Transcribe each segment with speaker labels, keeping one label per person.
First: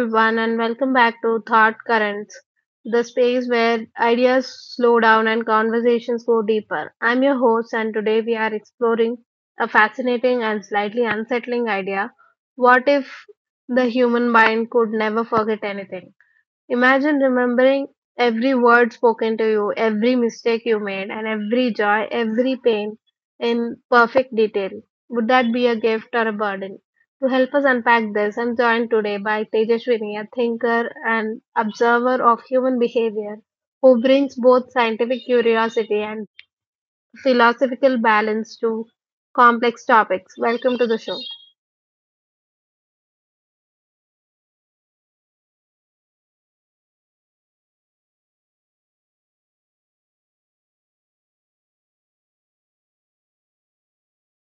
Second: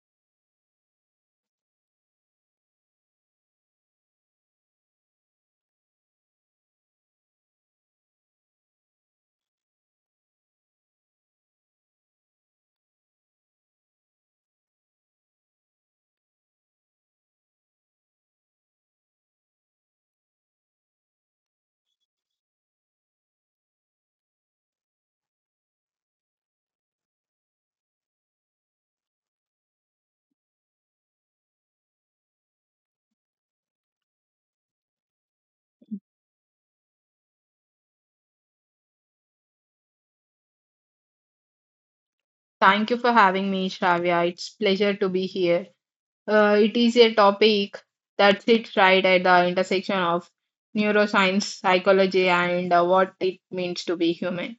Speaker 1: everyone, and welcome back to Thought Currents, the space where ideas slow down and conversations go deeper. I'm your host, and today we are exploring a fascinating and slightly unsettling idea. What if the human mind could never forget anything? Imagine remembering every word spoken to you, every mistake you made, and every joy, every pain in perfect detail. Would that be a gift or a burden? To help us unpack this, I'm joined today by Tejaswini, a thinker and observer of human behavior, who brings both scientific curiosity and philosophical balance to complex topics. Welcome to the show.
Speaker 2: Thank you for having me, Shravya. It's pleasure to be here. It is a topic that sits right at the intersection of neuroscience, psychology, and what it means to be human.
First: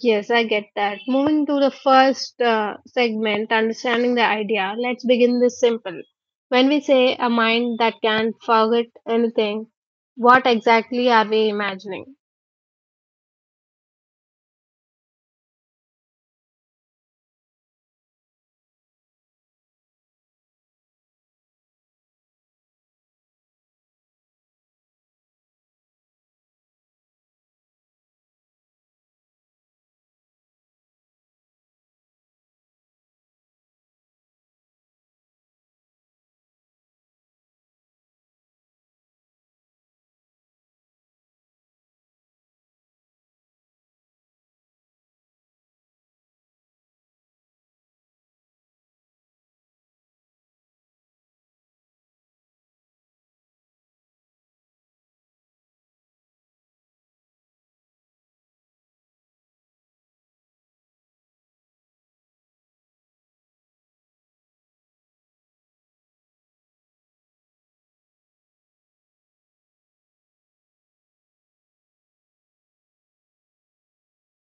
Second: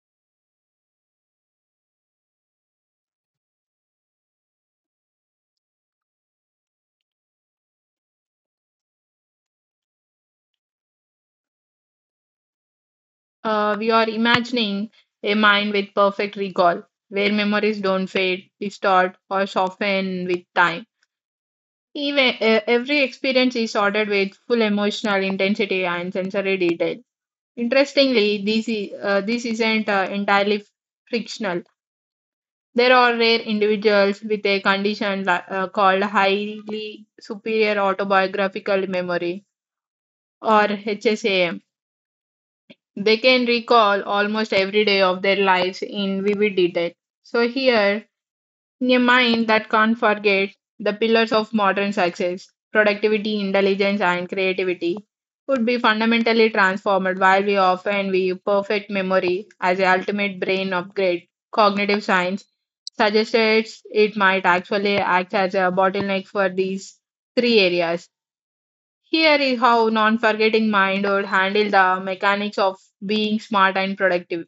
Speaker 1: Yes, I get that. Moving to the first segment, understanding the idea, let's begin this simple. When we say a mind that can forget anything, what exactly are we imagining?
Speaker 2: We are imagining a mind with perfect recall, where memories don't fade, distort, or soften with time. Even every experience is ordered with full emotional intensity and sensory detail. Interestingly, this isn't entirely frictional. There are rare individuals with a condition called highly superior autobiographical memory, or HSAM. They can recall almost every day of their lives in vivid detail. So, here, in a mind that can't forget, the pillars of modern success, productivity, intelligence, and creativity would be fundamentally transformed. While we often view perfect memory as the ultimate brain upgrade, cognitive science suggested it might actually act as a bottleneck for these three areas. Here is how non forgetting mind would handle the mechanics of being smart and productive.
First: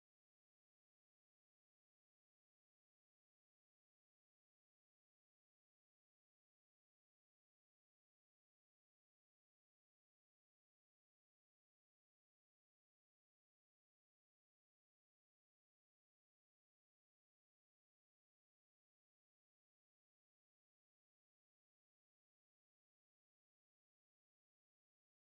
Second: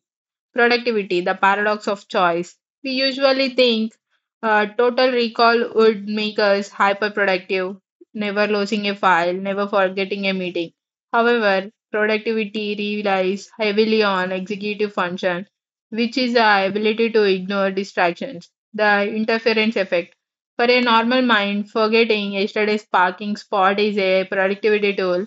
Speaker 2: Productivity, the paradox of choice. We usually think total recall would make us hyperproductive, never losing a file, never forgetting a meeting. However, productivity relies heavily on executive function, which is the ability to ignore distractions, the interference effect. For a normal mind, forgetting yesterday's parking spot is a productivity tool.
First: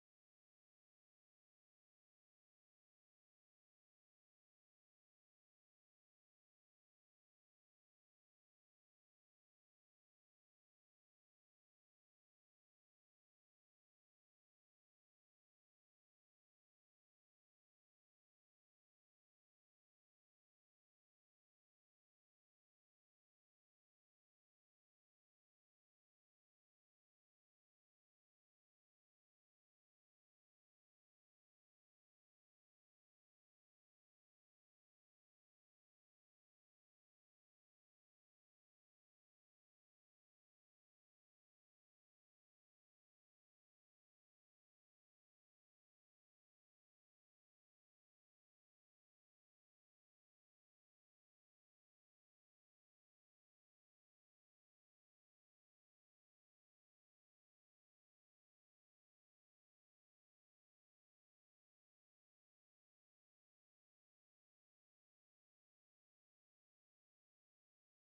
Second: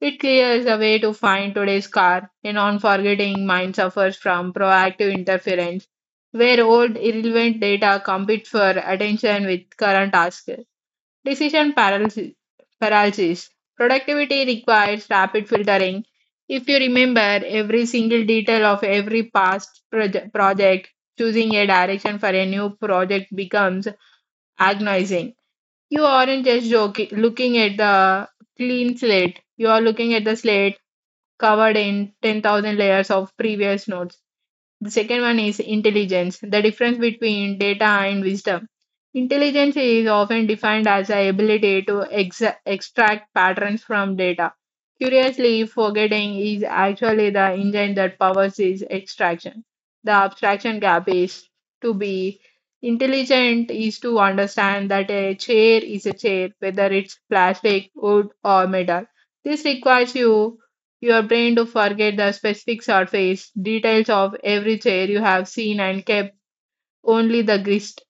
Speaker 2: It clears a way to find today's car. A non-forgetting mind suffers from proactive interference, where old irrelevant data competes for attention with current tasks. Decision paralysis. paralysis. Productivity requires rapid filtering. If you remember every single detail of every project, choosing a direction for a new project becomes agonizing. You aren't just joking, looking at the clean slate. You are looking at the slate covered in 10,000 layers of previous notes. The second one is intelligence, the difference between data and wisdom. Intelligence is often defined as the ability to extract patterns from data. Curiously, forgetting is actually the engine that powers this extraction. The abstraction gap is, to be intelligent is to understand that a chair is a chair, whether it's plastic, wood, or metal. This requires your brain to forget the specific surface, details of every chair you have seen and kept, only the gist.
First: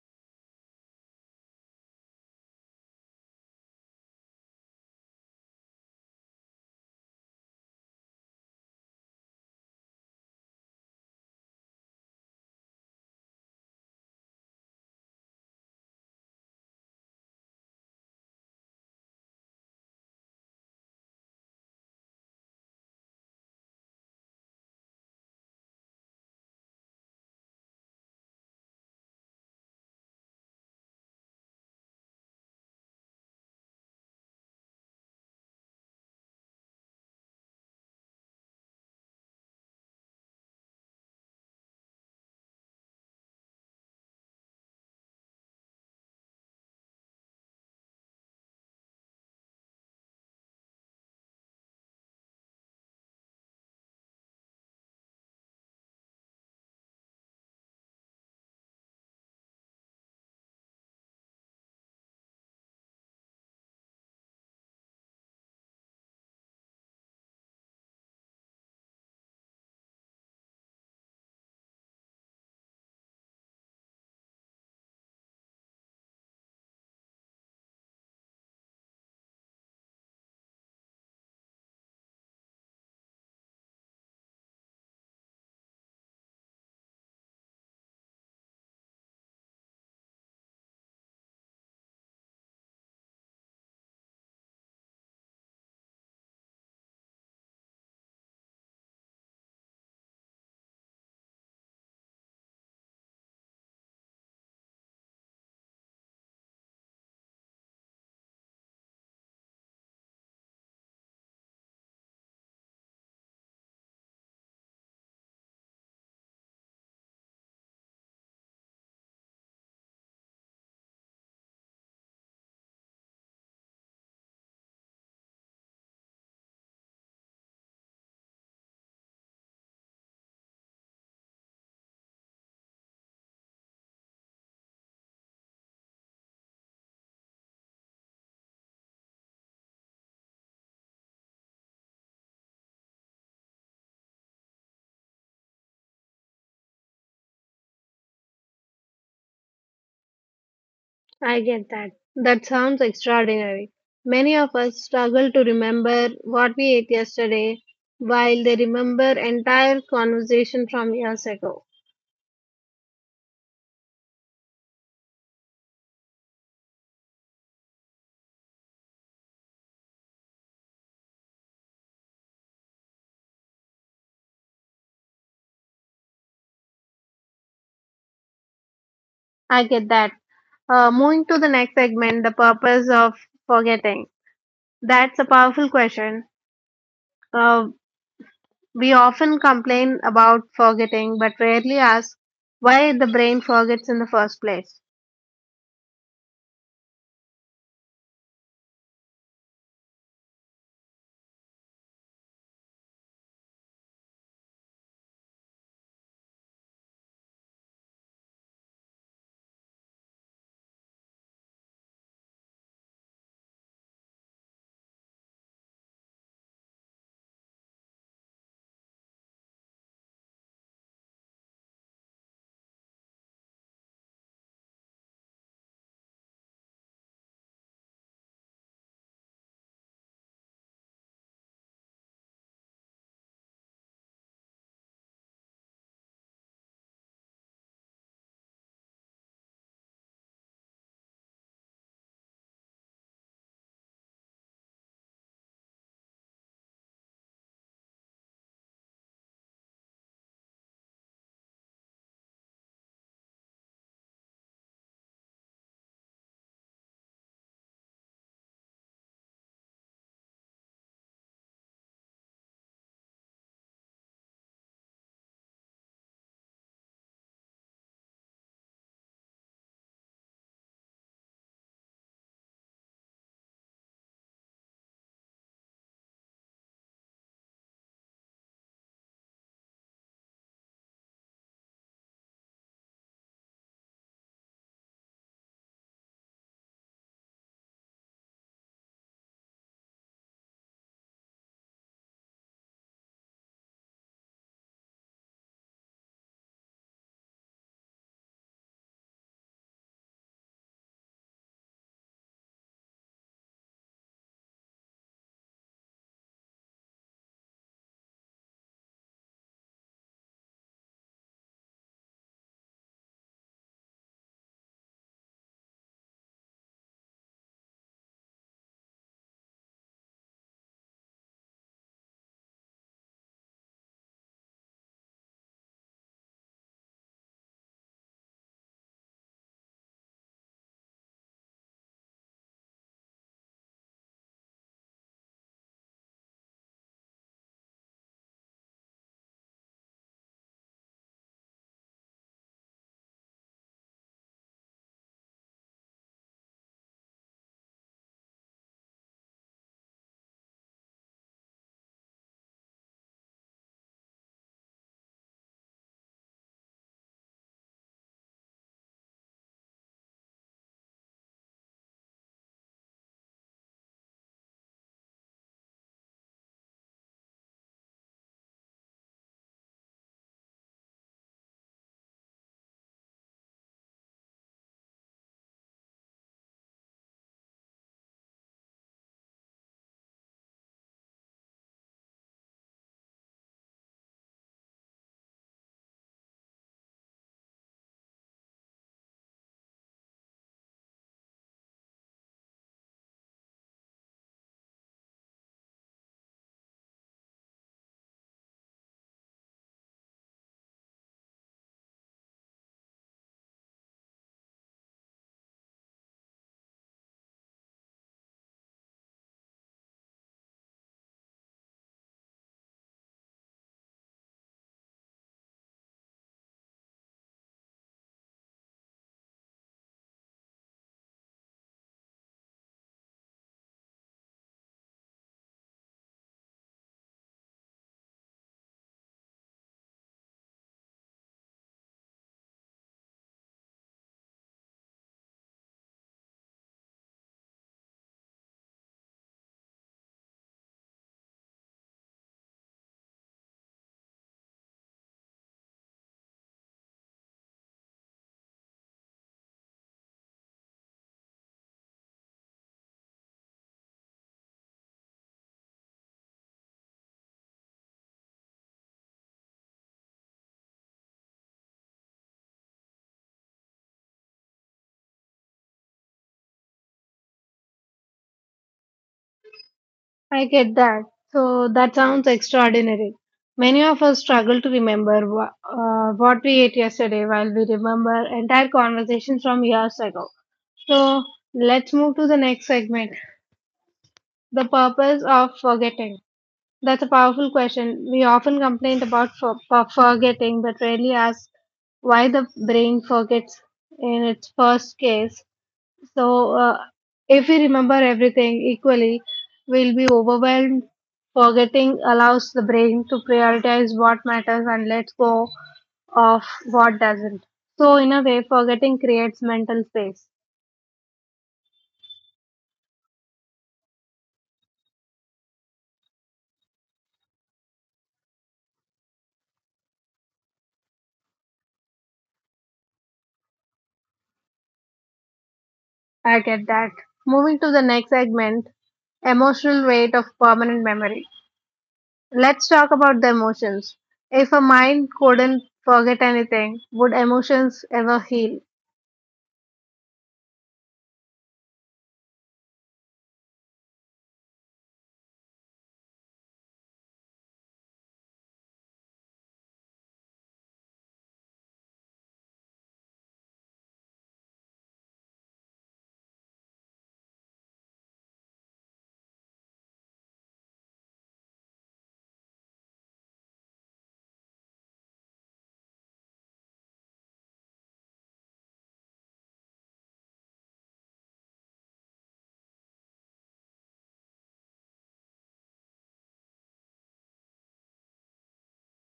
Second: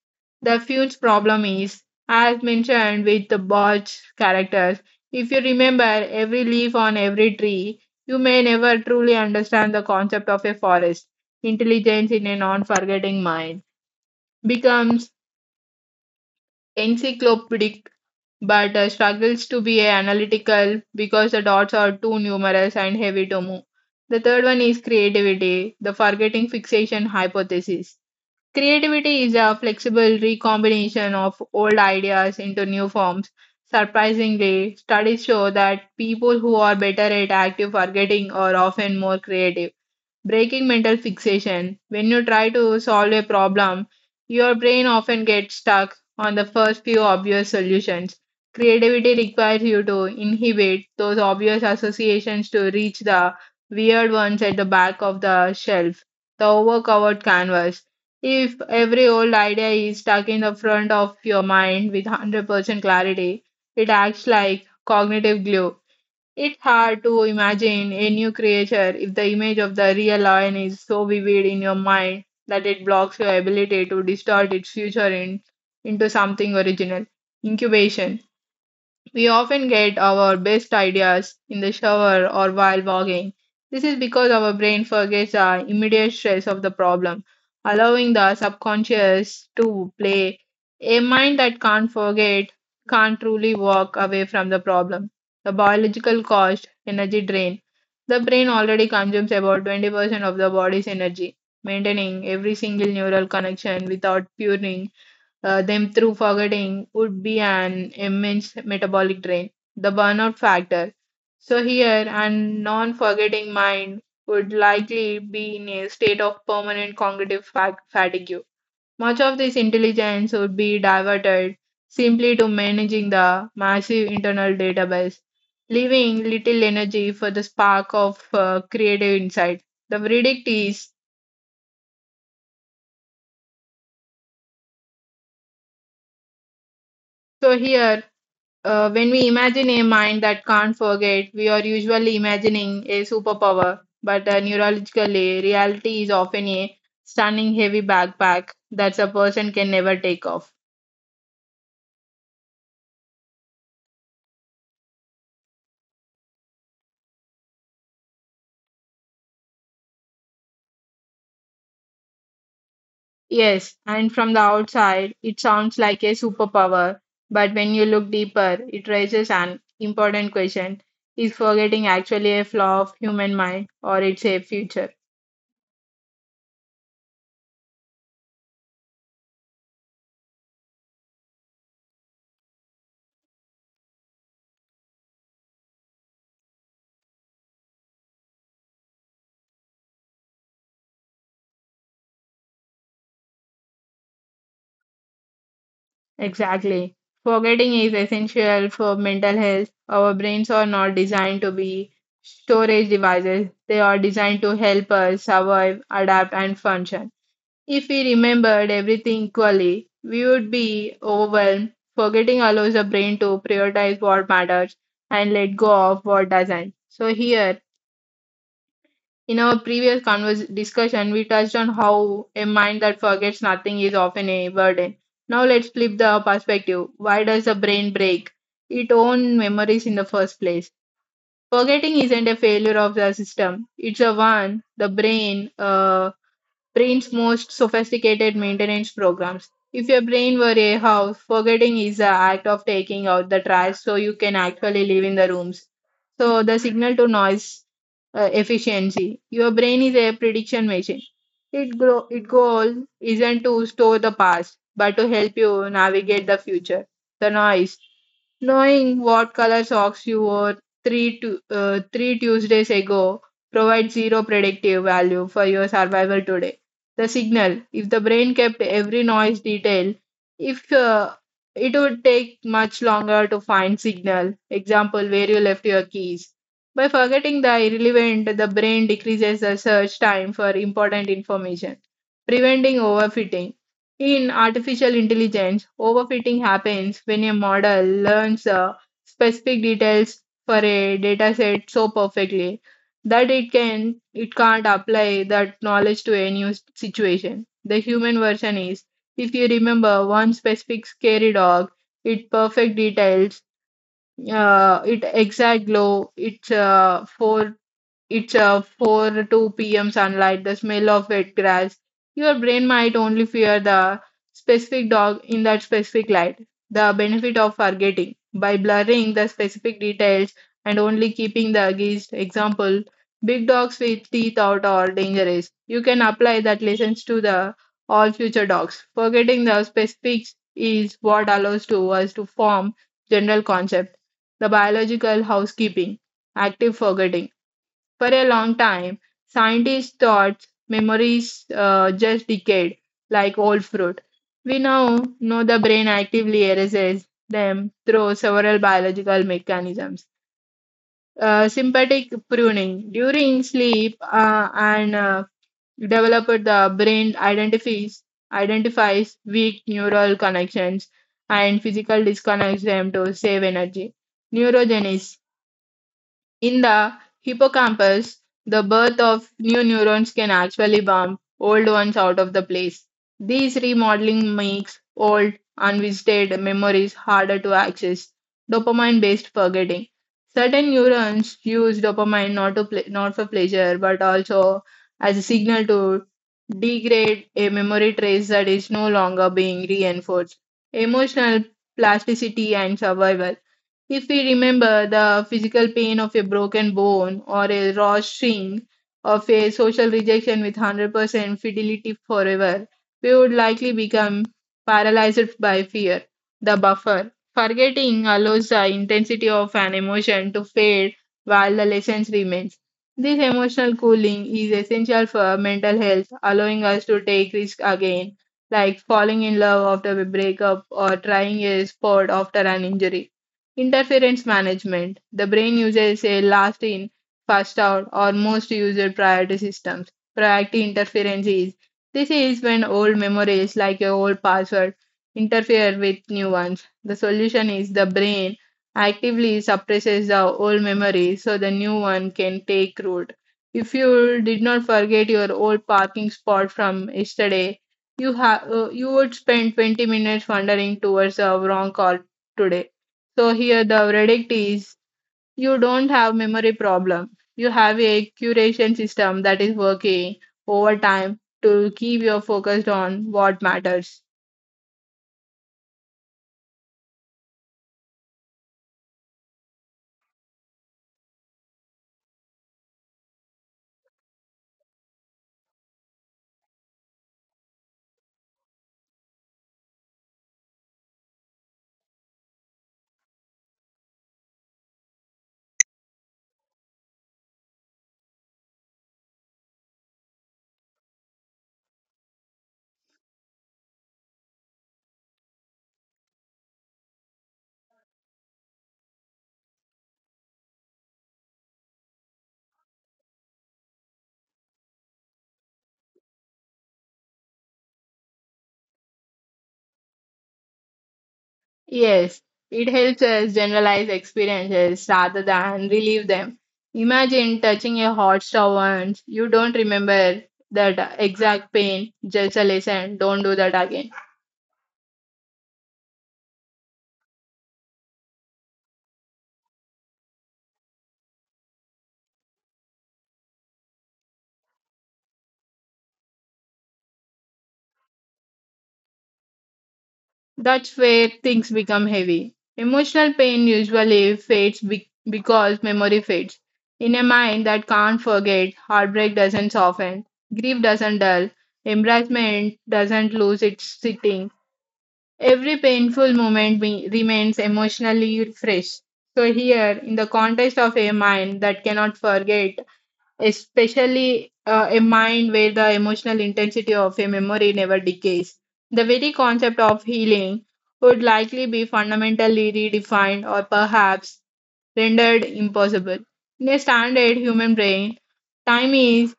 Speaker 2: The huge problem is, as mentioned with the Botch characters, if you remember every leaf on every tree, you may never truly understand the concept of a forest. Intelligence in a non forgetting mind becomes encyclopedic but struggles to be analytical because the dots are too numerous and heavy to move. The third one is creativity, the forgetting fixation hypothesis. Creativity is a flexible recombination of old ideas into new forms. Surprisingly, studies show that people who are better at active forgetting are often more creative. Breaking mental fixation. When you try to solve a problem, your brain often gets stuck on the first few obvious solutions. Creativity requires you to inhibit those obvious associations to reach the weird ones at the back of the shelf, the overcovered canvas. If every old idea is stuck in the front of your mind with 100% clarity, it acts like cognitive glue. It's hard to imagine a new creature if the image of the real lion is so vivid in your mind that it blocks your ability to distort its future in, into something original. Incubation. We often get our best ideas in the shower or while walking. This is because our brain forgets the immediate stress of the problem, allowing the subconscious to play. A mind that can't forget can't truly walk away from the problem. The biological cost, energy drain. The brain already consumes about 20% of the body's energy. Maintaining every single neural connection without purging them through forgetting would be an immense metabolic drain, the burnout factor. So, here, a non forgetting mind would likely be in a state of permanent cognitive fatigue. Much of this intelligence would be diverted simply to managing the massive internal database, leaving little energy for the spark of creative insight. The verdict is, so here, when we imagine a mind that can't forget, we are usually imagining a superpower, but neurologically, reality is often a stunning heavy backpack that a person can never take off.
Speaker 1: I get that. That sounds extraordinary. Many of us struggle to remember what we ate yesterday while they remember entire conversation from years ago.
Speaker 2: Yes, and from the outside, it sounds like a superpower, but when you look deeper, it raises an important question. Is forgetting actually a flaw of human mind, or it's a feature?
Speaker 1: I get that. Moving to the next segment, the purpose of forgetting. That's a powerful question. Uh, we often complain about forgetting, but rarely ask why the brain forgets in the first place.
Speaker 2: Exactly. Forgetting is essential for mental health. Our brains are not designed to be storage devices, they are designed to help us survive, adapt, and function. If we remembered everything equally, we would be overwhelmed. Forgetting allows the brain to prioritize what matters and let go of what doesn't. So, here, in our previous discussion, we touched on how a mind that forgets nothing is often a burden. Now let's flip the perspective. Why does the brain break its own memories in the first place? Forgetting isn't a failure of the system. It's a one, the brain's most sophisticated maintenance programs. If your brain were a house, forgetting is the act of taking out the trash so you can actually live in the rooms. So the signal to noise efficiency. Your brain is a prediction machine. It grow, its goal isn't to store the past, but to help you navigate the future. The noise. Knowing what color socks you wore three Tuesdays ago provides zero predictive value for your survival today. The signal, if the brain kept every noise detail, if it would take much longer to find signal. Example, where you left your keys. By forgetting the irrelevant, the brain decreases the search time for important information, preventing overfitting. In artificial intelligence, overfitting happens when a model learns specific details for a dataset so perfectly that it can't apply that knowledge to a new situation. The human version is, if you remember one specific scary dog, it perfect details, it exact glow, its four it's 4 to 2 p.m. sunlight, the smell of wet grass. Your brain might only fear the specific dog in that specific light. The benefit of forgetting by blurring the specific details and only keeping the gist, example, big dogs with teeth out are dangerous. You can apply that lessons to the all future dogs. Forgetting the specifics is what allows to us to form general concept. The biological housekeeping, active forgetting for a long time, scientists thought memories just decayed like old fruit. We now know the brain actively erases them through several biological mechanisms. Sympathetic pruning during sleep and developed the brain identifies weak neural connections and physical disconnects them to save energy. Neurogenesis in the hippocampus, the birth of new neurons can actually bump old ones out of the place. This remodeling makes old, unvisited memories harder to access. Dopamine based forgetting. Certain neurons use dopamine not, to not for pleasure but also as a signal to degrade a memory trace that is no longer being reinforced. Emotional plasticity and survival. If we remember the physical pain of a broken bone or a raw string, of a social rejection with 100% fidelity forever, we would likely become paralyzed by fear, the buffer. Forgetting allows the intensity of an emotion to fade while the lessons remains. This emotional cooling is essential for mental health, allowing us to take risk again, like falling in love after a breakup or trying a sport after an injury. Interference management. The brain uses a last in, first out, or most used priority systems. Priority interference is, this is when old memories, like your old password, interfere with new ones. The solution is the brain actively suppresses the old memory so the new one can take root. If you did not forget your old parking spot from yesterday, you would spend 20 minutes wandering towards the wrong car today. So here the verdict is, you don't have memory problem. You have a curation system that is working over time to keep you focused on what matters.
Speaker 1: I get that. So that sounds extraordinary. Many of us struggle to remember what we ate yesterday while we remember entire conversations from years ago. So let's move to the next segment, the purpose of forgetting. That's a powerful question. We often complain about forgetting, but rarely ask why the brain forgets in its first case. So, if we remember everything equally, we'll be overwhelmed. Forgetting allows the brain to prioritize what matters and let go of what doesn't. So, in a way, forgetting creates mental space.
Speaker 2: Yes, it helps us generalize experiences rather than relive them. Imagine touching a hot stove once. You don't remember that exact pain, just a lesson. Don't do that again.
Speaker 1: I get that. Moving to the next segment, emotional weight of permanent memory. Let's talk about the emotions. If a mind couldn't forget anything, would emotions ever heal?
Speaker 2: That's where things become heavy. Emotional pain usually fades because memory fades. In a mind that can't forget, heartbreak doesn't soften, grief doesn't dull, embarrassment doesn't lose its sitting. Every painful moment remains emotionally fresh. So, here, in the context of a mind that cannot forget, especially a mind where the emotional intensity of a memory never decays. The very concept of healing would likely be fundamentally redefined, or perhaps rendered impossible. In a standard human brain, time is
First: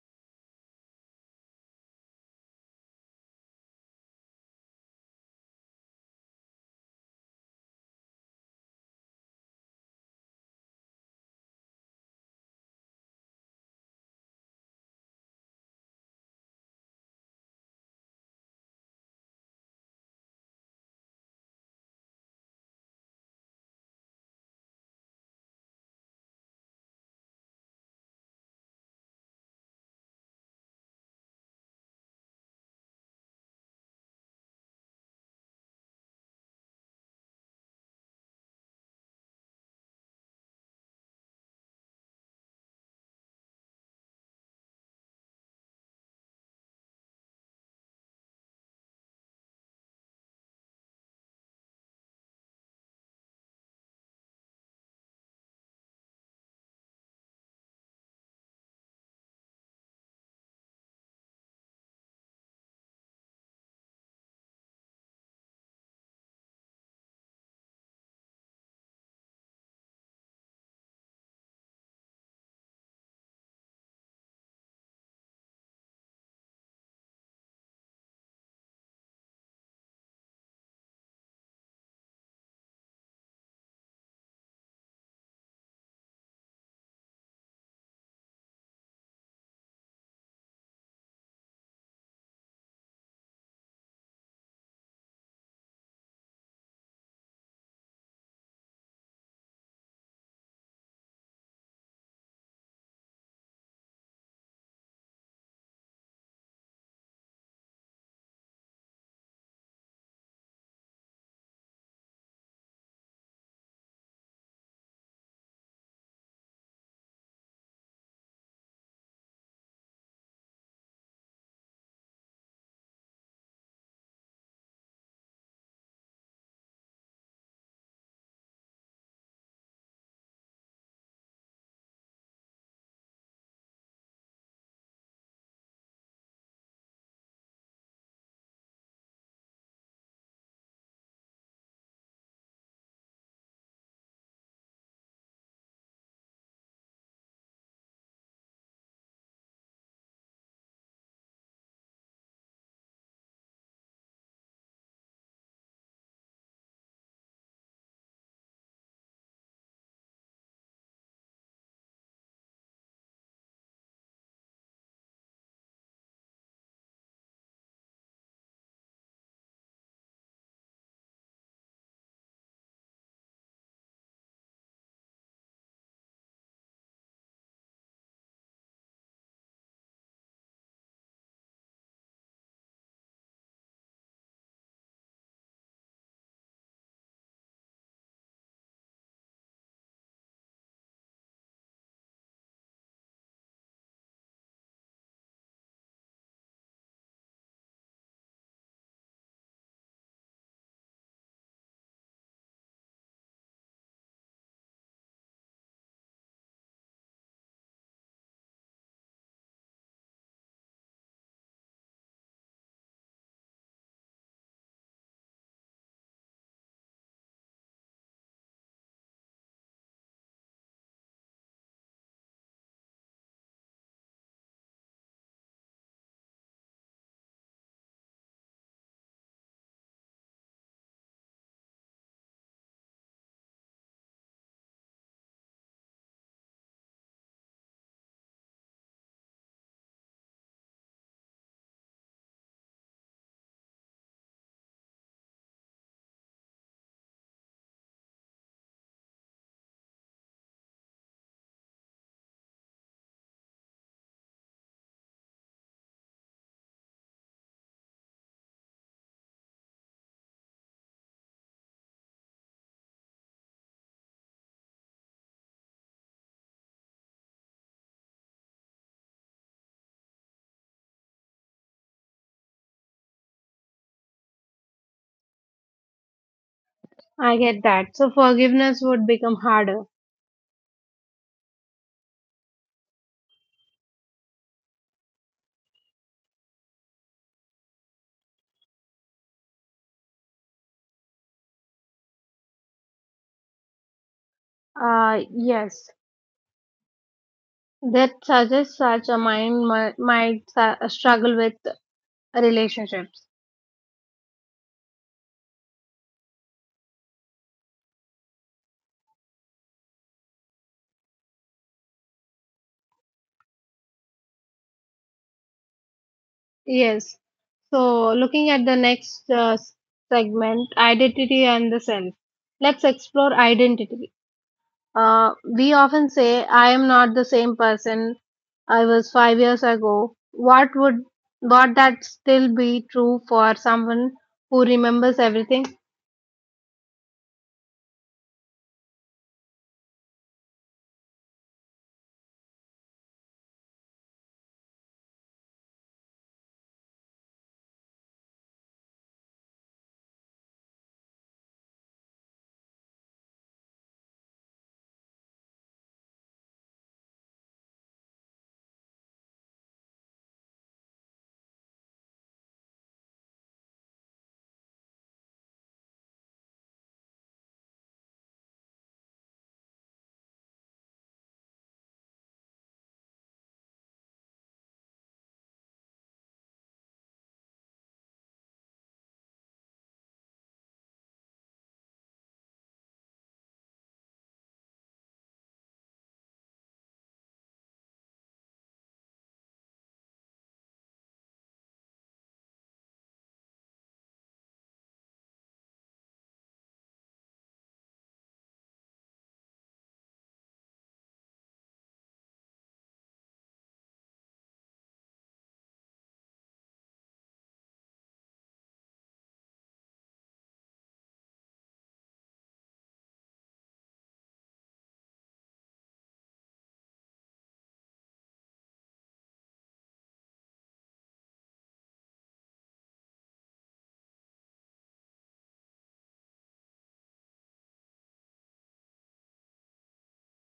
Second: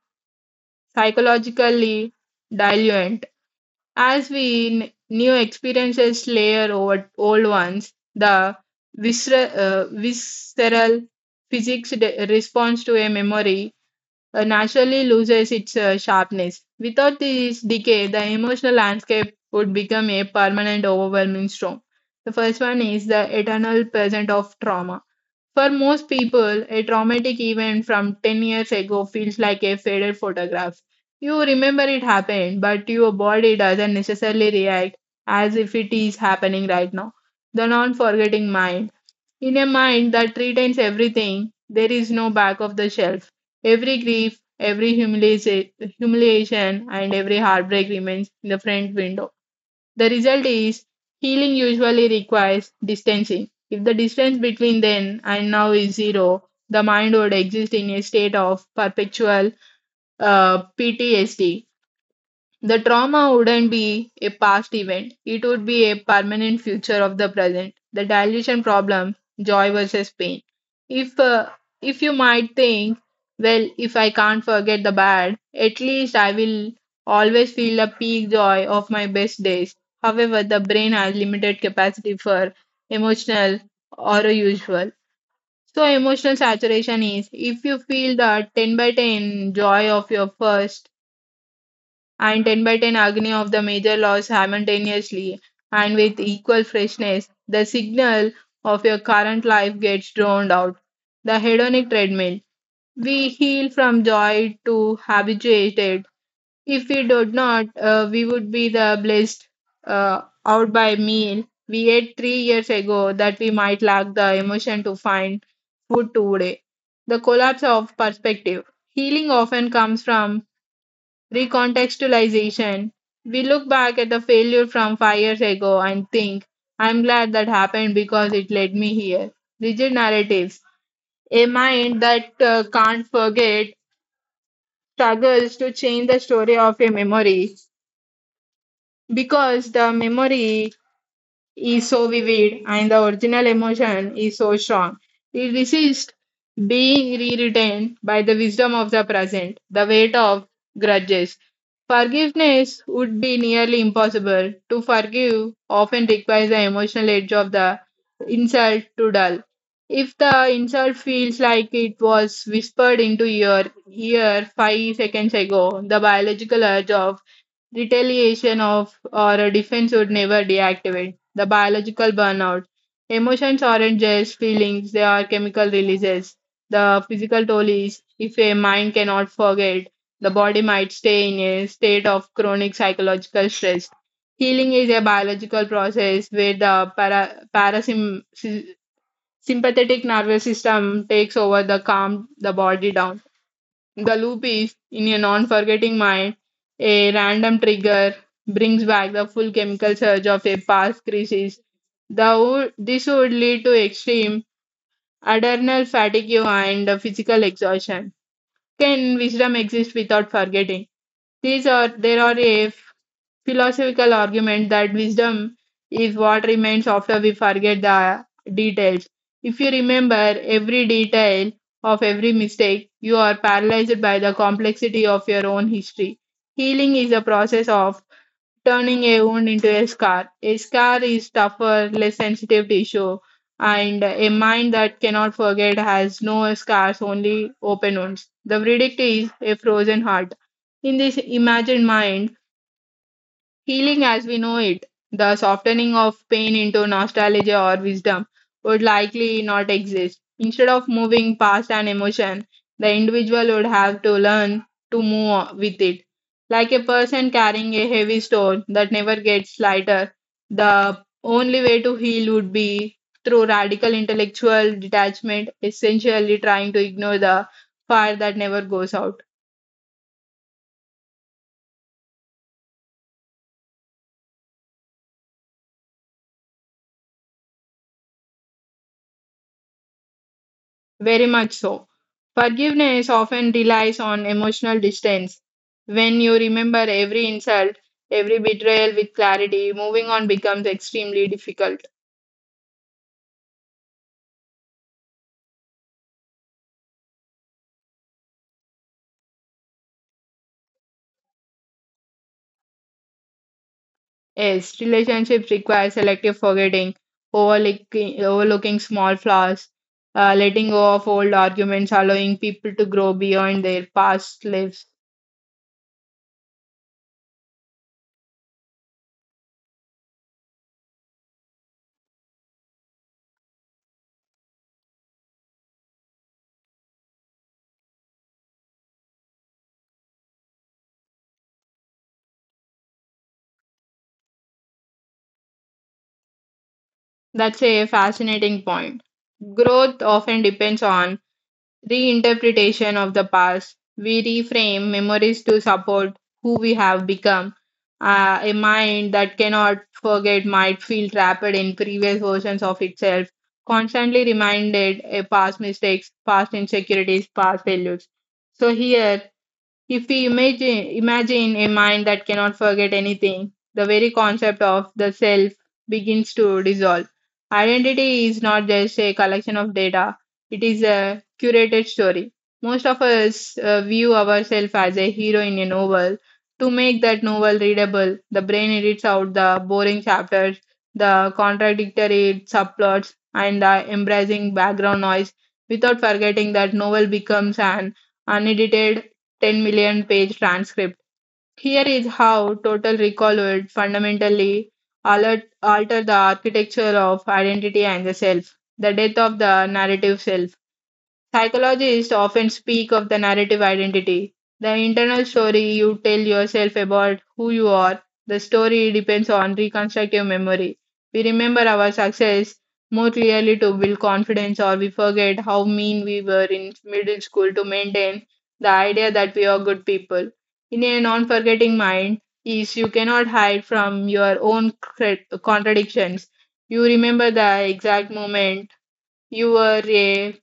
Speaker 2: psychologically diluent. As we new experiences layer over old ones, the visceral response to a memory naturally loses its sharpness. Without this decay, the emotional landscape would become a permanent, overwhelming storm. The first one is the eternal present of trauma. For most people, a traumatic event from 10 years ago feels like a faded photograph. You remember it happened, but your body doesn't necessarily react as if it is happening right now. The non forgetting mind, in a mind that retains everything, there is no back of the shelf. Every grief, every humiliation, and every heartbreak remains in the front window. The result is, healing usually requires distancing. If the distance between then and now is zero, the mind would exist in a state of perpetual PTSD. The trauma wouldn't be a past event, it would be a permanent feature of the present. The dilution problem, joy versus pain. If uh, if you might think, well, if I can't forget the bad, at least I will always feel the peak joy of my best days. However, the brain has limited capacity for emotional or a usual. So emotional saturation is, if you feel the 10 by 10 joy of your first and 10 by 10 agony of the major loss simultaneously and with equal freshness, the signal of your current life gets drowned out. The hedonic treadmill. We heal from joy to habituated. If we did not, we would be the blessed out by meal we ate 3 years ago that we might lack the emotion to find food today. The collapse of perspective. Healing often comes from recontextualization. We look back at the failure from 5 years ago and think, I'm glad that happened because it led me here. Rigid narratives. A mind that can't forget struggles to change the story of a memory because the memory is so vivid and the original emotion is so strong. It resists being rewritten by the wisdom of the present, the weight of grudges. Forgiveness would be nearly impossible. To forgive often requires the emotional edge of the insult to dull. If the insult feels like it was whispered into your ear 5 seconds ago, the biological urge of retaliation of or a defense would never deactivate the biological burnout. Emotions aren't just feelings, they are chemical releases. The physical toll is, if a mind cannot forget, the body might stay in a state of chronic psychological stress. Healing is a biological process where the parasympathetic nervous system takes over the calm the body down. The loop is, in a non forgetting mind, a random trigger brings back the full chemical surge of a past crisis. This would lead to extreme adrenal fatigue and physical exhaustion. Can wisdom exist without forgetting? These are there are a philosophical argument that wisdom is what remains after we forget the details. If you remember every detail of every mistake, you are paralyzed by the complexity of your own history. Healing is a process of turning a wound into a scar. A scar is tougher, less sensitive tissue, and a mind that cannot forget has no scars, only open wounds. The verdict is a frozen heart. In this imagined mind, healing as we know it, the softening of pain into nostalgia or wisdom, would likely not exist. Instead of moving past an emotion, the individual would have to learn to move on with it. Like a person carrying a heavy stone that never gets lighter, the only way to heal would be through radical intellectual detachment, essentially trying to ignore the fire that never goes out.
Speaker 1: I get that. So forgiveness would become harder.
Speaker 2: Very much so. Forgiveness often relies on emotional distance. When you remember every insult, every betrayal with clarity, moving on becomes extremely difficult.
Speaker 1: Yes. That suggests such a mind might struggle with relationships.
Speaker 2: Yes, relationships require selective forgetting, overlooking small flaws, letting go of old arguments, allowing people to grow beyond their past lives.
Speaker 1: Yes. So looking at the next segment, identity and the self. Let's explore identity. We often say, I am not the same person I was 5 years ago. What would what that still be true for someone who remembers everything?
Speaker 2: That's a fascinating point. Growth often depends on reinterpretation of the past. We reframe memories to support who we have become. A mind that cannot forget might feel trapped in previous versions of itself, constantly reminded of past mistakes, past insecurities, past failures. So, here, if we imagine a mind that cannot forget anything, the very concept of the self begins to dissolve. Identity is not just a collection of data, it is a curated story. Most of us view ourselves as a hero in a novel. To make that novel readable, the brain edits out the boring chapters, the contradictory subplots, and the embarrassing background noise. Without forgetting, that novel becomes an unedited 10 million page transcript. Here is how Total Recall would fundamentally alter the architecture of identity and the self, the death of the narrative self. Psychologists often speak of the narrative identity, the internal story you tell yourself about who you are. The story depends on reconstructive memory. We remember our success more clearly to build confidence, or we forget how mean we were in middle school to maintain the idea that we are good people. In a non forgetting mind, is you cannot hide from your own contradictions. You remember the exact moment you were a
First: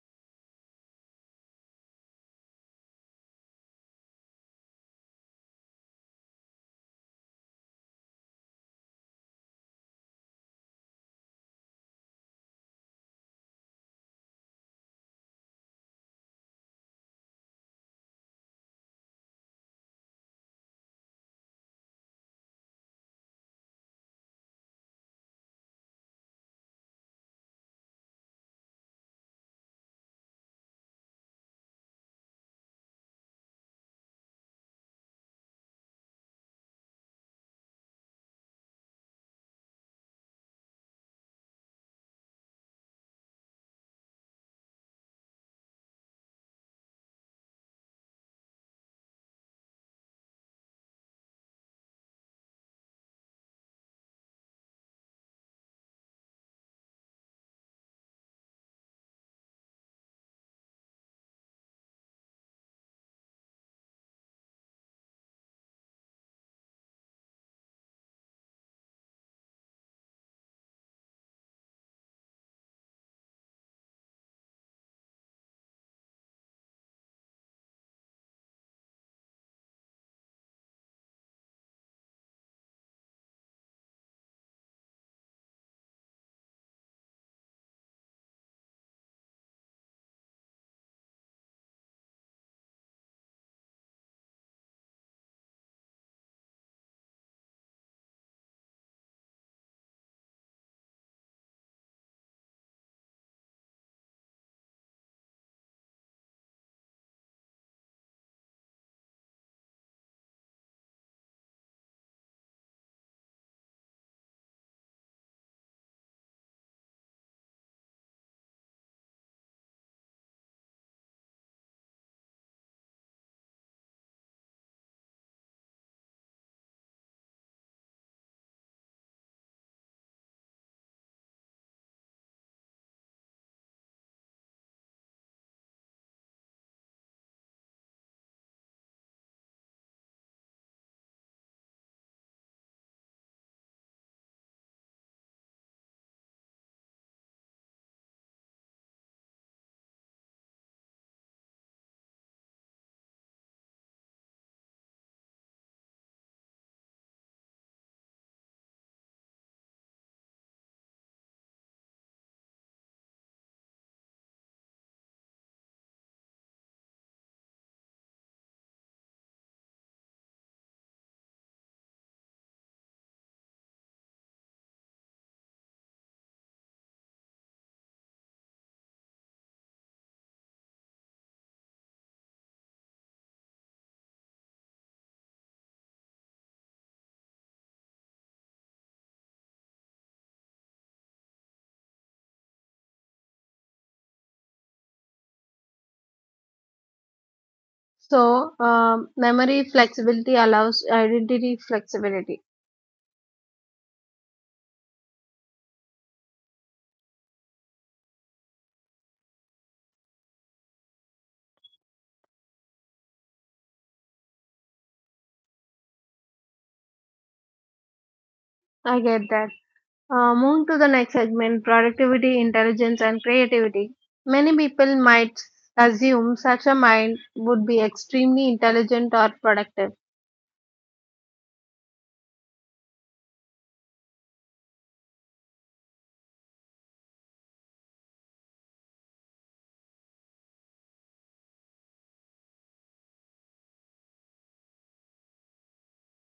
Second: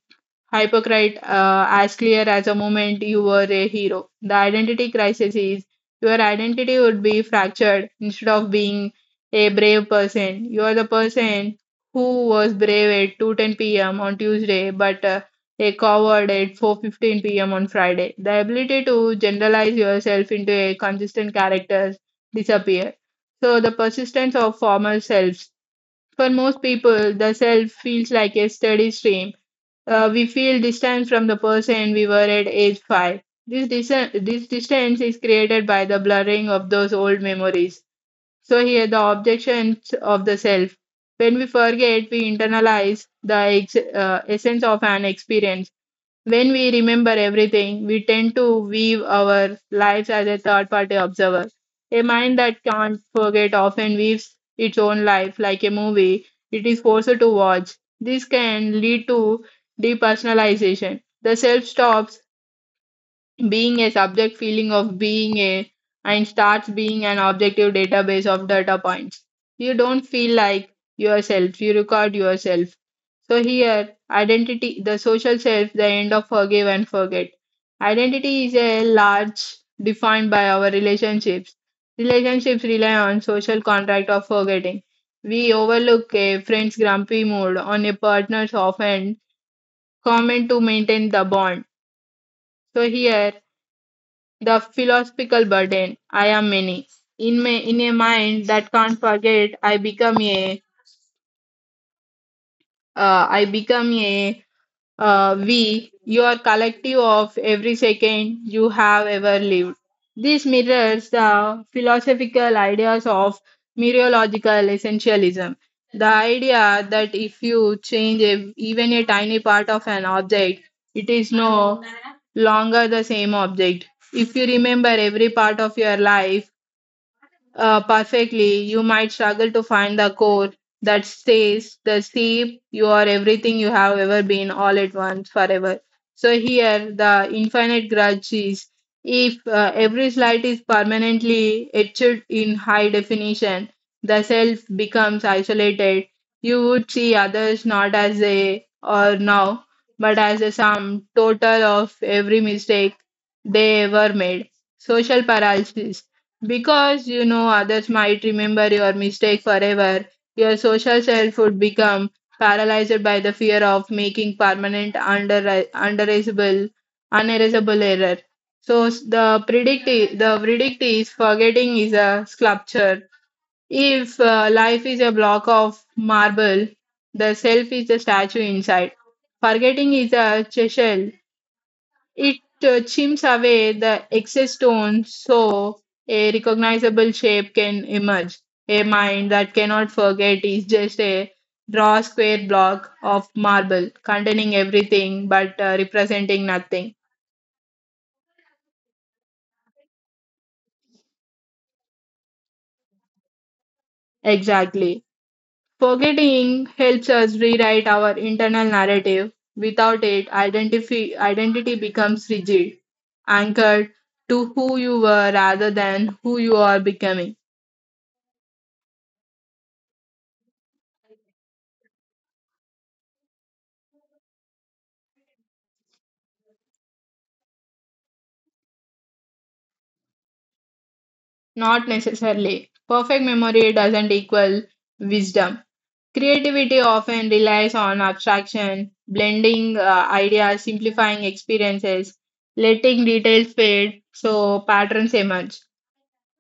Speaker 2: hypocrite, as clear as a moment you were a hero. The identity crisis is, your identity would be fractured instead of being a brave person. You are the person who was brave at 2:10 p.m. on Tuesday, but a coward at 4:15 p.m. on Friday. The ability to generalize yourself into a consistent character disappear. So the persistence of former selves. For most people, the self feels like a steady stream. We feel distant from the person we were at age 5. This, dis- this distance is created by the blurring of those old memories. So, here, the objections of the self. When we forget, we internalize the essence of an experience. When we remember everything, we tend to weave our lives as a third party observer. A mind that can't forget often weaves its own life like a movie it is forced to watch. This can lead to depersonalization. The self stops being a subject feeling of being a, and starts being an objective database of data points. You don't feel like yourself, you record yourself. So here, identity, the social self, the end of forgive and forget. Identity is a large defined by our relationships. Relationships rely on social contract of forgetting. We overlook a friend's grumpy mood on a partner's offhand comment to maintain the bond. So here, the philosophical burden. I am many. In a mind that can't forget, I become a we, You are collective of every second you have ever lived. This mirrors the philosophical ideas of mereological essentialism. The idea that if you even a tiny part of an object, it is no longer the same object. If you remember every part of your life, perfectly, you might struggle to find the core that stays, the sea, you are everything you have ever been all at once, forever. So here, the infinite grudge is, if every slide is permanently etched in high definition, the self becomes isolated. You would see others not as they are now, but as a sum total of every mistake they ever made. Social paralysis, because you know others might remember your mistake forever, your social self would become paralyzed by the fear of making permanent, undererasable, unerasable error. So the verdict is, forgetting is a sculpture. If life is a block of marble, the self is the statue inside. Forgetting is a chisel. It chimps away the excess stone so a recognizable shape can emerge. A mind that cannot forget is just a raw square block of marble containing everything but representing nothing.
Speaker 1: So, memory flexibility allows identity flexibility.
Speaker 2: Exactly. Forgetting helps us rewrite our internal narrative. Without it, identity becomes rigid, anchored to who you were rather than who you are becoming.
Speaker 1: I get that. Move to the next segment, productivity, intelligence, and creativity. Many people might assume such a mind would be extremely intelligent or productive.
Speaker 2: Not necessarily. Perfect memory doesn't equal wisdom. Creativity often relies on abstraction, blending ideas, simplifying experiences, letting details fade so patterns emerge.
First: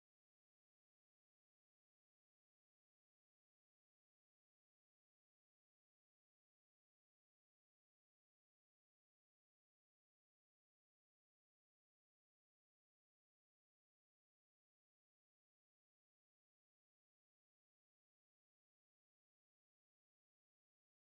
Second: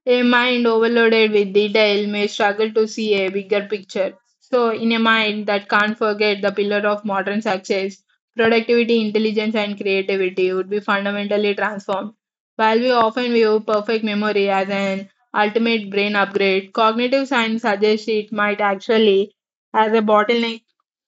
Speaker 2: A mind overloaded with detail may struggle to see a bigger picture. So, in a mind that can't forget, the pillar of modern success, productivity, intelligence, and creativity would be fundamentally transformed. While we often view perfect memory as an ultimate brain upgrade, cognitive science suggests it might actually as a bottleneck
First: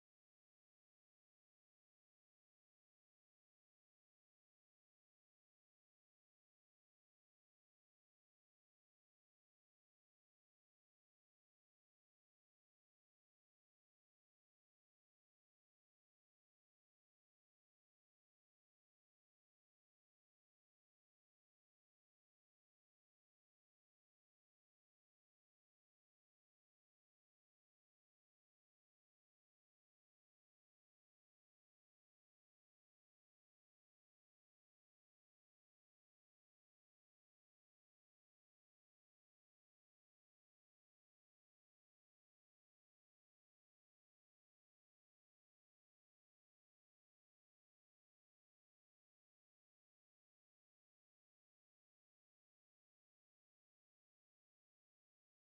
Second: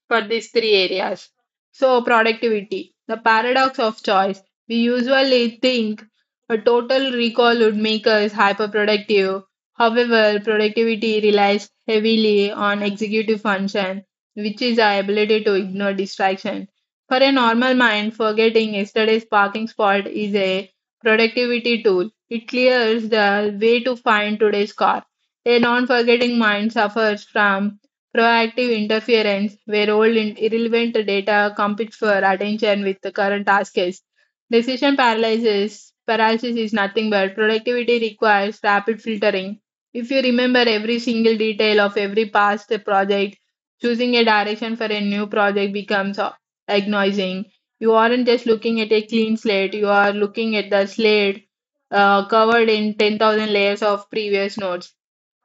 Speaker 2: for these three areas. So, productivity, the paradox of choice. We usually think a total recall would make us hyperproductive. However, productivity relies heavily on executive function, which is our ability to ignore distraction. For a normal mind, forgetting yesterday's parking spot is a productivity tool. It clears the way to find today's car. A non forgetting mind suffers from proactive interference, where old irrelevant data competes for attention with the current tasks. Decision paralysis. Paralysis is nothing but, productivity requires rapid filtering. If you remember every single detail of every past project, choosing a direction for a new project becomes agonizing. You aren't just looking at a clean slate, you are looking at the slate covered in 10,000 layers of previous notes.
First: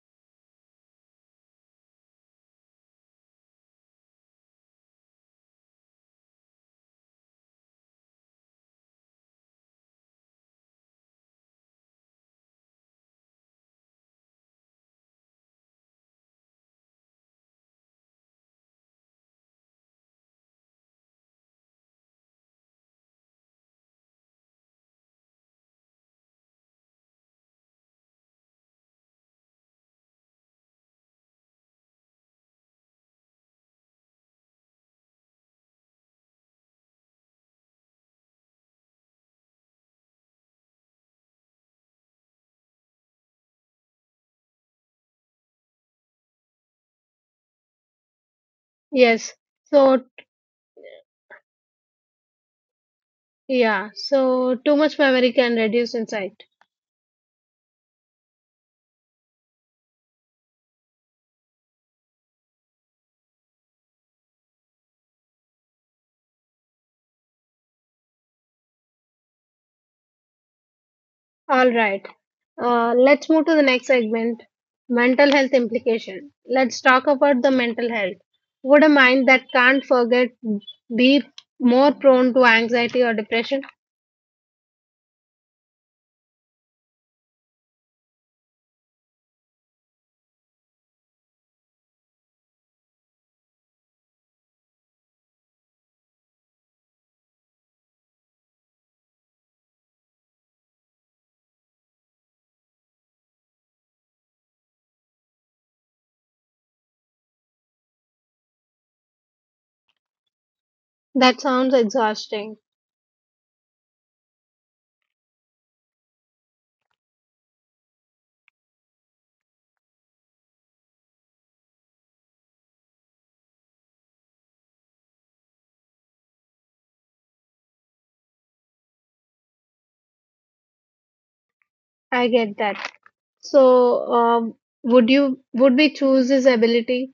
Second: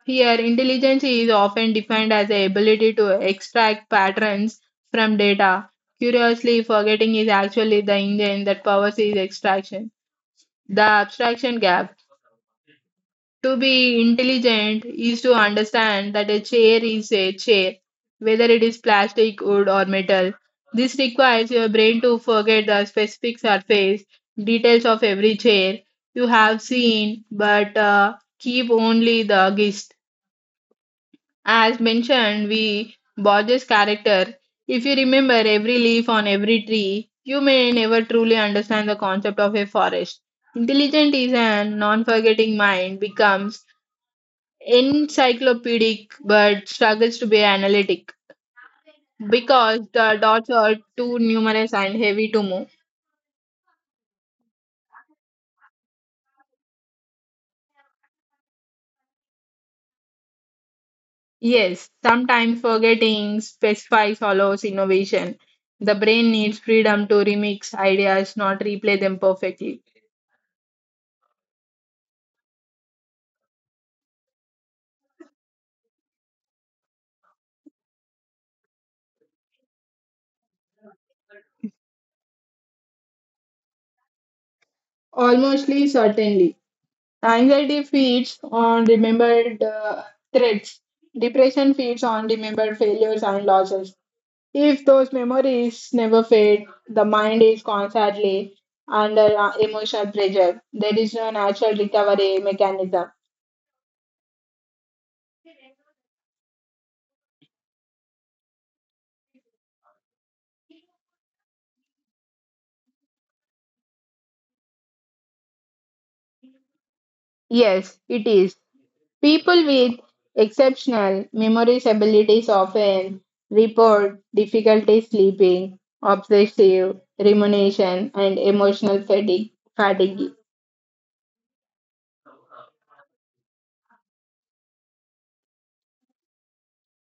Speaker 2: Here, intelligence is often defined as the ability to extract patterns from data. Curiously, forgetting is actually the engine that powers its extraction. The abstraction gap. To be intelligent is to understand that a chair is a chair, whether it is plastic, wood, or metal. This requires your brain to forget the specific surface details of every chair you have seen, but keep only the gist. As mentioned, we Borges' character. If you remember every leaf on every tree, you may never truly understand the concept of a forest. Intelligent is an non-forgetting mind becomes encyclopedic but struggles to be analytic
Speaker 1: Yes.
Speaker 2: because
Speaker 1: So,
Speaker 2: the dots are too numerous and heavy to move.
Speaker 1: yeah, so too much memory can reduce insight.
Speaker 2: Yes, sometimes forgetting specifies follows innovation. The brain needs freedom to remix ideas, not replay them perfectly.
Speaker 1: All right, let's move to the next segment, mental health implication. Let's talk about the mental health. Would a mind that can't forget be more prone to anxiety or depression?
Speaker 2: Almostly certainly. Anxiety feeds on remembered threats. Depression feeds on remembered failures and losses. If those memories never fade, the mind is constantly under emotional pressure. There is no natural recovery mechanism.
Speaker 1: That sounds exhausting.
Speaker 2: Yes, it is. People with exceptional memory abilities often report difficulty sleeping, obsessive rumination, and emotional fatigue.
Speaker 1: I get that. So, would you would we choose this ability?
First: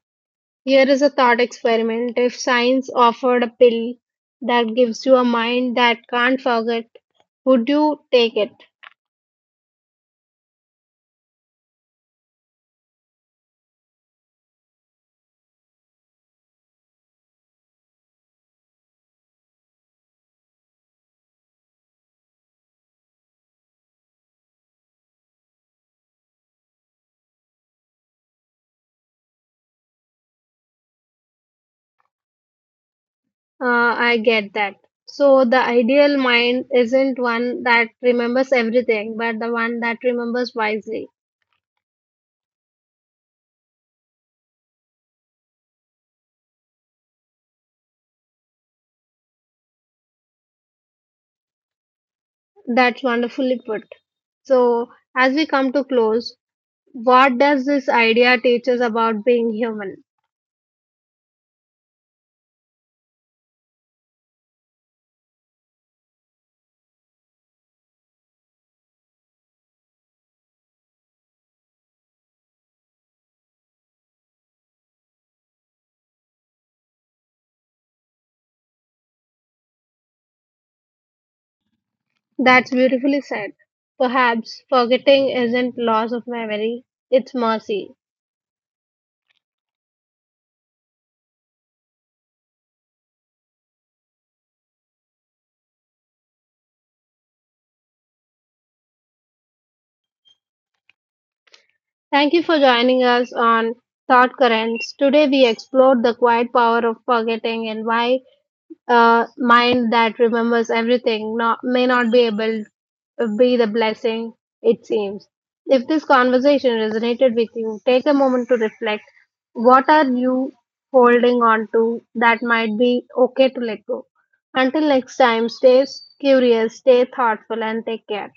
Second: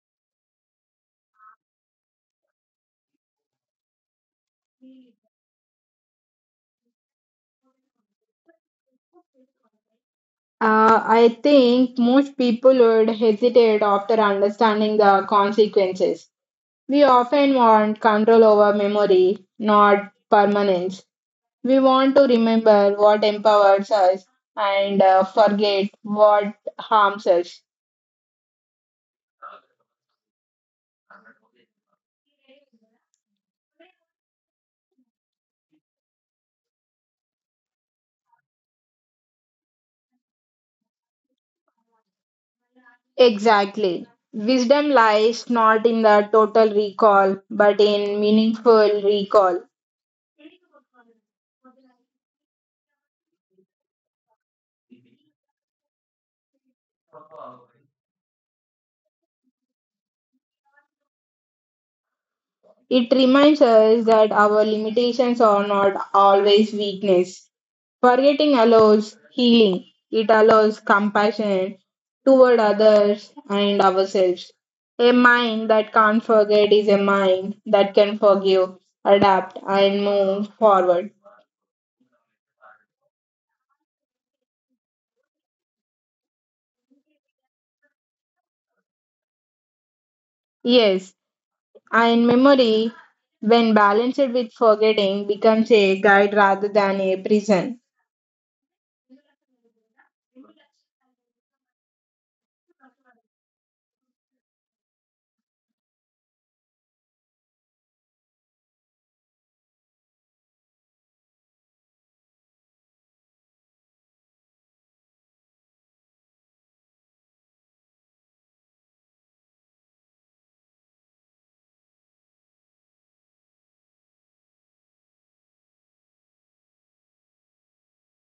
Speaker 1: Here is a thought experiment. If science offered a pill that gives you a mind that can't forget, would you take it?
Speaker 2: I think most people would hesitate after understanding the consequences. We often want control over memory, not permanence. We want to remember what empowers us and forget what harms us.
Speaker 1: I get that. So, the ideal mind isn't one that remembers everything, but the one that remembers wisely.
Speaker 2: Exactly. Wisdom lies not in the total recall, but in meaningful recall.
Speaker 1: That's wonderfully put. So, as we come to close, what does this idea teach us about being human?
Speaker 2: It reminds us that our limitations are not always weakness. Forgetting allows healing, it allows compassion toward others and ourselves. A mind that can't forget is a mind that can forgive, adapt, and move forward.
Speaker 1: That's beautifully said. Perhaps forgetting isn't loss of memory, it's mercy.
Speaker 2: Yes, and memory, when balanced with forgetting, becomes a guide rather than a prison.
Speaker 1: Thank you for joining us on Thought Currents. Today we explored the quiet power of forgetting and why a mind that remembers everything not, may not be able to be the blessing it seems. If this conversation resonated with you, take a moment to reflect. What are you holding on to that might be okay to let go? Until next time, stay curious, stay thoughtful, and take care.